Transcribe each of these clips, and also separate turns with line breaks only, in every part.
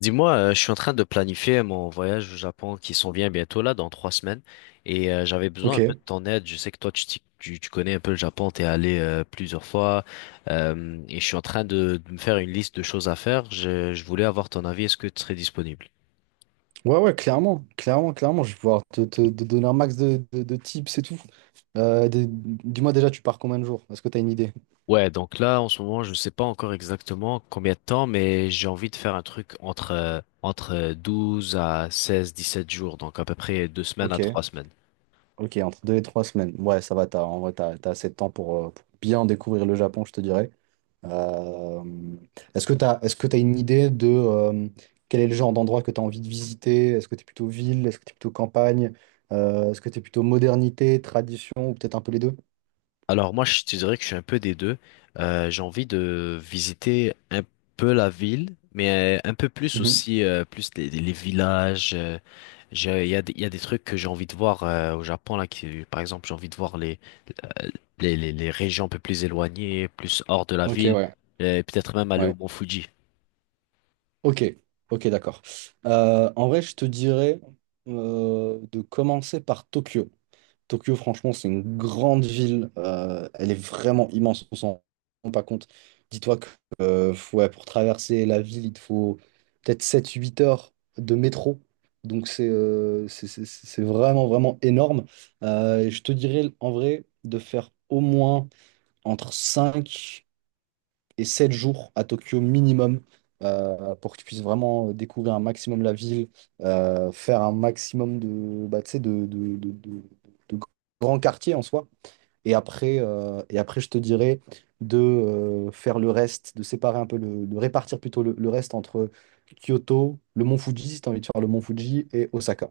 Dis-moi, je suis en train de planifier mon voyage au Japon qui s'en vient bientôt là, dans 3 semaines, et j'avais besoin
Ok.
un peu de
Ouais,
ton aide. Je sais que toi, tu connais un peu le Japon, t'es allé plusieurs fois, et je suis en train de me faire une liste de choses à faire. Je voulais avoir ton avis. Est-ce que tu serais disponible?
ouais, clairement. Clairement, clairement. Je vais pouvoir te, te donner un max de, de tips et tout. Dis-moi déjà, tu pars combien de jours? Est-ce que tu as une idée?
Ouais, donc là, en ce moment, je ne sais pas encore exactement combien de temps, mais j'ai envie de faire un truc entre 12 à 16, 17 jours, donc à peu près 2 semaines à
Ok.
3 semaines.
Ok, entre 2 et 3 semaines. Ouais, ça va, en vrai, t'as assez de temps pour bien découvrir le Japon, je te dirais. Euh, Est-ce que t'as une idée de quel est le genre d'endroit que tu as envie de visiter? Est-ce que tu es plutôt ville? Est-ce que tu es plutôt campagne? Est-ce que tu es plutôt modernité, tradition ou peut-être un peu les deux?
Alors moi, je te dirais que je suis un peu des deux. J'ai envie de visiter un peu la ville, mais un peu plus
Mhm.
aussi, plus les villages. Il y a, il y a des trucs que j'ai envie de voir au Japon, là, qui, par exemple, j'ai envie de voir euh, les régions un peu plus éloignées, plus hors de la
Ok,
ville,
ouais.
et peut-être même aller
Ouais.
au Mont Fuji.
Ok, ok, d'accord. En vrai, je te dirais de commencer par Tokyo. Tokyo, franchement, c'est une grande ville. Elle est vraiment immense. On s'en rend pas compte. Dis-toi que ouais, pour traverser la ville, il te faut peut-être 7, 8 heures de métro. Donc, c'est vraiment, vraiment énorme. Et je te dirais, en vrai, de faire au moins entre 5 et 7 jours à Tokyo minimum, pour que tu puisses vraiment découvrir un maximum la ville, faire un maximum de, bah, tu sais, de grands quartiers en soi. Et après, je te dirais de faire le reste, de séparer un peu, de répartir plutôt le reste entre Kyoto, le mont Fuji, si tu as envie de faire le mont Fuji, et Osaka.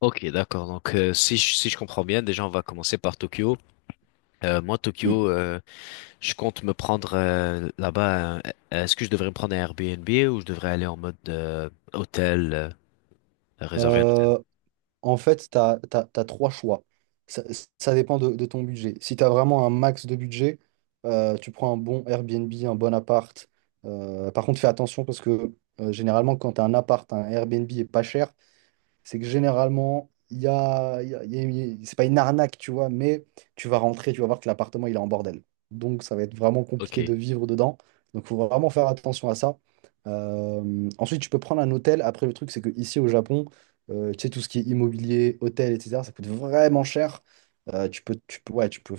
Ok, d'accord. Donc, si si je comprends bien, déjà, on va commencer par Tokyo. Moi,
Mm.
Tokyo, je compte me prendre là-bas. Est-ce que je devrais me prendre un Airbnb ou je devrais aller en mode hôtel, réserver un hôtel?
Euh, En fait, tu as trois choix. Ça, ça dépend de ton budget. Si tu as vraiment un max de budget, tu prends un bon Airbnb, un bon appart. Par contre, fais attention parce que généralement, quand tu as un appart, un Airbnb est pas cher, c'est que généralement, il y a, il y a- il y a- il y a- c'est pas une arnaque, tu vois, mais tu vas rentrer, tu vas voir que l'appartement, il est en bordel. Donc, ça va être vraiment
Ok,
compliqué de vivre dedans. Donc, il faut vraiment faire attention à ça. Ensuite, tu peux prendre un hôtel. Après, le truc, c'est que ici au Japon, tu sais, tout ce qui est immobilier, hôtel, etc., ça coûte vraiment cher. Ouais, tu peux,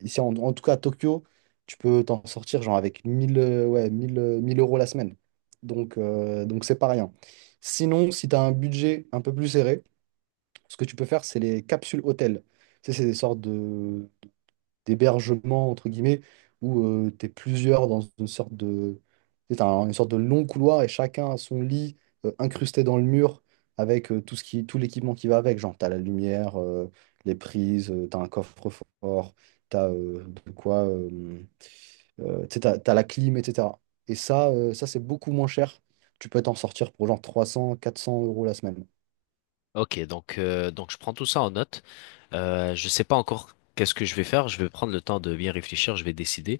ici, en tout cas à Tokyo, tu peux t'en sortir genre avec mille, ouais, mille, 1000 euros la semaine. Donc, donc c'est pas rien. Sinon, si tu as un budget un peu plus serré, ce que tu peux faire, c'est les capsules hôtels. Tu sais, c'est des sortes de d'hébergements, entre guillemets, où tu es plusieurs dans une sorte de, tu sais, une sorte de long couloir et chacun a son lit incrusté dans le mur avec tout l'équipement qui va avec. Genre, tu as la lumière, les prises, t'as tu as un coffre-fort, tu as de quoi, tu sais, t'as la clim, etc. Et ça, ça c'est beaucoup moins cher. Tu peux t'en sortir pour genre 300, 400 euros la semaine.
ok. Donc, je prends tout ça en note. Je sais pas encore qu'est-ce que je vais faire. Je vais prendre le temps de bien réfléchir. Je vais décider.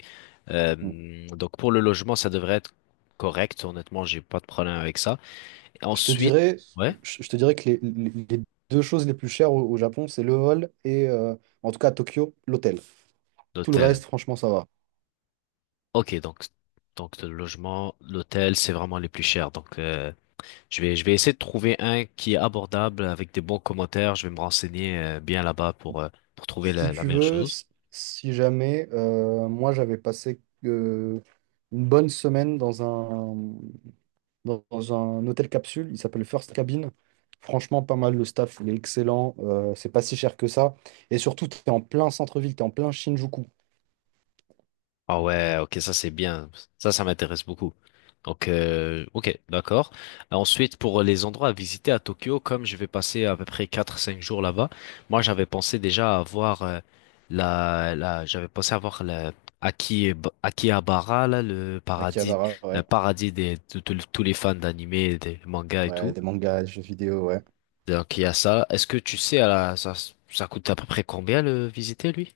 Mm.
Donc, pour le logement, ça devrait être correct. Honnêtement, j'ai pas de problème avec ça.
Je te
Ensuite,
dirais,
ouais,
je te dirais que les deux choses les plus chères au Japon, c'est le vol et, en tout cas à Tokyo, l'hôtel. Tout le
l'hôtel.
reste, franchement, ça va.
Ok, donc le logement, l'hôtel, c'est vraiment les plus chers. Donc je vais essayer de trouver un qui est abordable avec des bons commentaires. Je vais me renseigner bien là-bas pour trouver
Si
la
tu
meilleure
veux,
chose.
si jamais, moi j'avais passé une bonne semaine dans dans un hôtel capsule, il s'appelle First Cabin. Franchement, pas mal, le staff, il est excellent, c'est pas si cher que ça. Et surtout, tu es en plein centre-ville, tu es en plein Shinjuku.
Ah ouais, ok, ça c'est bien. Ça m'intéresse beaucoup. Donc, ok, d'accord. Ensuite, pour les endroits à visiter à Tokyo, comme je vais passer à peu près 4 5 jours là-bas, moi j'avais pensé déjà à voir j'avais pensé à voir la Aki- Akihabara, là, le paradis,
Akihabara,
un
ouais.
paradis de tous les fans d'animé, des mangas et
Ouais,
tout.
des mangas, des jeux vidéo, ouais.
Donc il y a ça. Est-ce que tu sais, ça coûte à peu près combien le visiter, lui?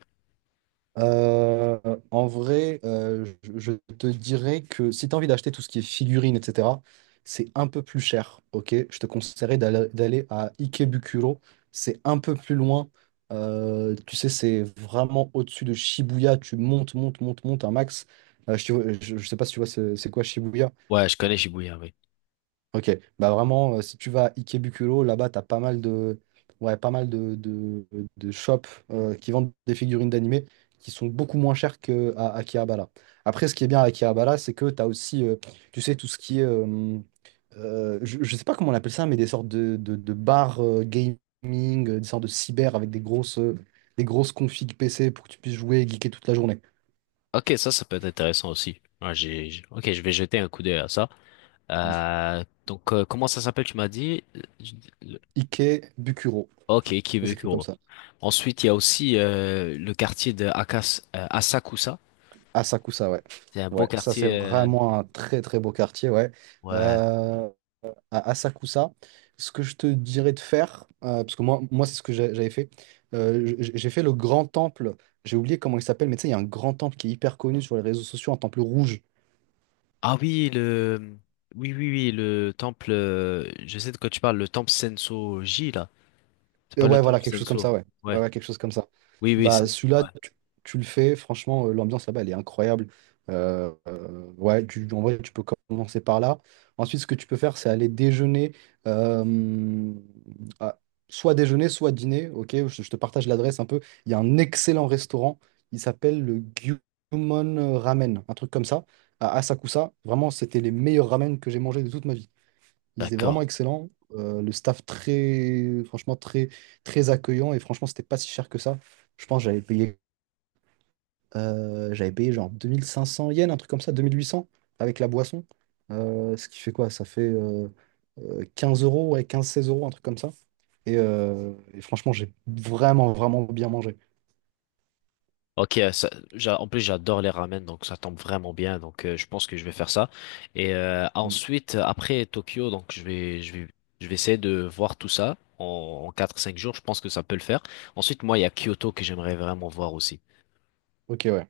Euh, En vrai, je te dirais que si tu as envie d'acheter tout ce qui est figurines, etc., c'est un peu plus cher, ok? Je te conseillerais d'aller à Ikebukuro. C'est un peu plus loin. Tu sais, c'est vraiment au-dessus de Shibuya. Tu montes, montes, montes, montes un max. Je sais pas si tu vois c'est quoi Shibuya.
Ouais, je connais Shibuya, oui.
Ok, bah vraiment, si tu vas à Ikebukuro, là-bas, t'as pas mal de, ouais, pas mal de shops qui vendent des figurines d'animé qui sont beaucoup moins chères qu'à Akihabara. Après, ce qui est bien à Akihabara, c'est que t'as aussi, tu sais, tout ce qui est, je sais pas comment on appelle ça, mais des sortes de bars gaming, des sortes de cyber avec des grosses configs PC pour que tu puisses jouer et geeker toute la journée.
Ok, ça peut être intéressant aussi. Ouais, ok, je vais jeter un coup d'œil à ça. Donc, comment ça s'appelle, tu m'as dit? Le-
Ikebukuro,
Ok,
ça s'écrit comme
Kibukuro.
ça.
Ensuite, il y a aussi le quartier de Asakusa.
À Sakusa, ouais.
C'est un beau
Ouais, ça c'est
quartier.
vraiment un très très beau quartier, ouais.
Ouais.
Euh, à Asakusa, ce que je te dirais de faire, parce que moi, moi c'est ce que j'avais fait, j'ai fait le grand temple, j'ai oublié comment il s'appelle, mais tu sais, il y a un grand temple qui est hyper connu sur les réseaux sociaux, un temple rouge.
Ah oui, le, oui, oui, oui, le temple. Je sais de quoi tu parles. Le temple Sensoji là. C'est pas le
Ouais, voilà,
temple
quelque chose comme
Senso.
ça, ouais. Ouais,
Ouais.
ouais, quelque chose comme ça.
Oui, oui,
Bah,
c'est.
celui-là,
Ouais.
tu le fais, franchement, l'ambiance là-bas, elle est incroyable. Ouais, en vrai, tu peux commencer par là. Ensuite, ce que tu peux faire, c'est aller déjeuner, euh, à- soit déjeuner, soit dîner, ok? Je te partage l'adresse un peu. Il y a un excellent restaurant, il s'appelle le Gyumon Ramen, un truc comme ça, à Asakusa. Vraiment, c'était les meilleurs ramen que j'ai mangés de toute ma vie. Ils étaient vraiment
D'accord.
excellents. Le staff très, franchement, très, très accueillant. Et franchement, c'était pas si cher que ça. Je pense que j'avais payé, genre 2500 yens, un truc comme ça, 2800 avec la boisson. Ce qui fait quoi? Ça fait 15 euros, ouais, 15-16 euros, un truc comme ça. Et franchement, j'ai vraiment, vraiment bien mangé.
Ok, en plus j'adore les ramen, donc ça tombe vraiment bien, donc je pense que je vais faire ça. Et
Mm.
ensuite, après Tokyo, je vais essayer de voir tout ça en 4-5 jours, je pense que ça peut le faire. Ensuite, moi, il y a Kyoto que j'aimerais vraiment voir aussi.
Ok, ouais.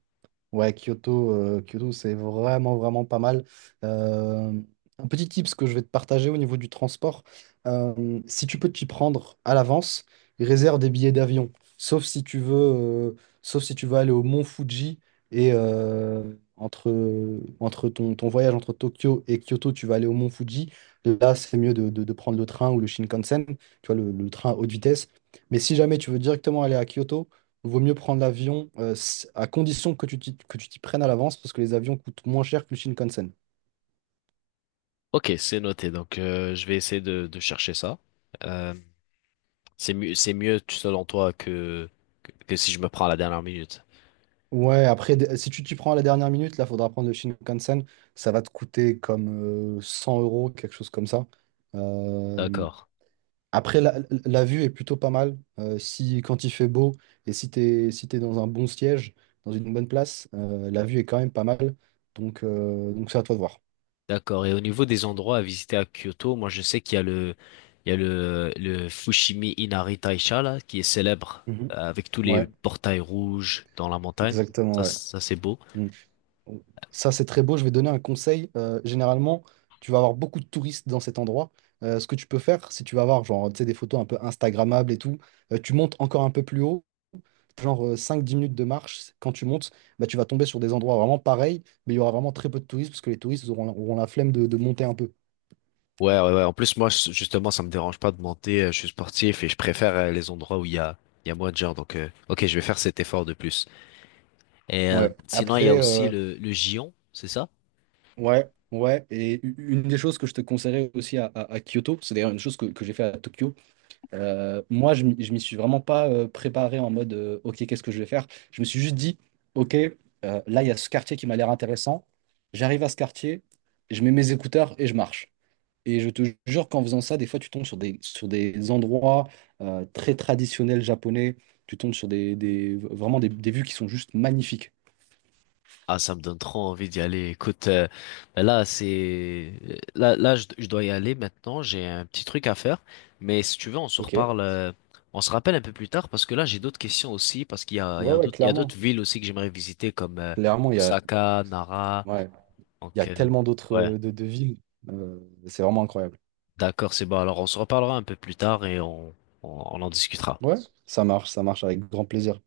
Ouais, Kyoto, c'est vraiment, vraiment pas mal. Euh, un petit tips que je vais te partager au niveau du transport, si tu peux t'y prendre à l'avance, réserve des billets d'avion. Sauf si tu veux, euh, Sauf si tu veux aller au Mont Fuji et entre, entre ton voyage entre Tokyo et Kyoto, tu vas aller au Mont Fuji. Là, c'est mieux de, de prendre le train ou le Shinkansen, tu vois, le train haute vitesse. Mais si jamais tu veux directement aller à Kyoto, vaut mieux prendre l'avion, à condition que tu t'y prennes à l'avance parce que les avions coûtent moins cher que le Shinkansen.
Ok, c'est noté. Donc, je vais essayer de chercher ça. Euh, c'est mieux selon toi que si je me prends à la dernière minute.
Ouais, après, si tu t'y prends à la dernière minute, là, faudra prendre le Shinkansen. Ça va te coûter comme 100 euros, quelque chose comme ça. Euh,
D'accord,
Après, la vue est plutôt pas mal. Si, quand il fait beau et si t'es dans un bon siège, dans une bonne place, la vue est quand même pas mal. Donc, donc c'est à toi de voir.
d'accord. Et au niveau des endroits à visiter à Kyoto, moi je sais qu'il y a le, il y a le Fushimi Inari Taisha là, qui est célèbre
Mhm.
avec tous les
Ouais,
portails rouges dans la montagne.
exactement,
Ça,
ouais.
ça c'est beau.
Mmh. Ça, c'est très beau. Je vais donner un conseil. Généralement, tu vas avoir beaucoup de touristes dans cet endroit. Ce que tu peux faire, si tu vas avoir genre, tu sais, des photos un peu Instagrammables et tout, tu montes encore un peu plus haut, genre 5-10 minutes de marche. Quand tu montes, bah, tu vas tomber sur des endroits vraiment pareils, mais il y aura vraiment très peu de touristes parce que les touristes auront la flemme de monter un peu.
Ouais, ouais, ouais. En plus, moi, justement, ça me dérange pas de monter. Je suis sportif et je préfère les endroits où il y a moins de gens. Donc, ok, je vais faire cet effort de plus. Et
Ouais.
sinon, il y a
Après,
aussi le Gion, c'est ça?
ouais, ouais. Et une des choses que je te conseillerais aussi à Kyoto, c'est d'ailleurs une chose que j'ai fait à Tokyo. Moi, je m'y suis vraiment pas préparé en mode OK, qu'est-ce que je vais faire? Je me suis juste dit OK, là, il y a ce quartier qui m'a l'air intéressant. J'arrive à ce quartier, je mets mes écouteurs et je marche. Et je te jure qu'en faisant ça, des fois, tu tombes sur des endroits très traditionnels japonais. Tu tombes sur vraiment des vues qui sont juste magnifiques.
Ah, ça me donne trop envie d'y aller. Écoute, ben là, c'est là je dois y aller maintenant. J'ai un petit truc à faire. Mais si tu veux, on se
OK. Ouais,
reparle, on se rappelle un peu plus tard parce que là, j'ai d'autres questions aussi. Parce qu'il y a
ouais,
d'autres, il y a
clairement.
d'autres villes aussi que j'aimerais visiter comme
Clairement,
Osaka, Nara.
ouais, il y a
Donc,
tellement d'autres
ouais,
de villes. Euh, c'est vraiment incroyable.
d'accord, c'est bon. Alors, on se reparlera un peu plus tard et on, on en discutera.
Ouais, ça marche avec grand plaisir.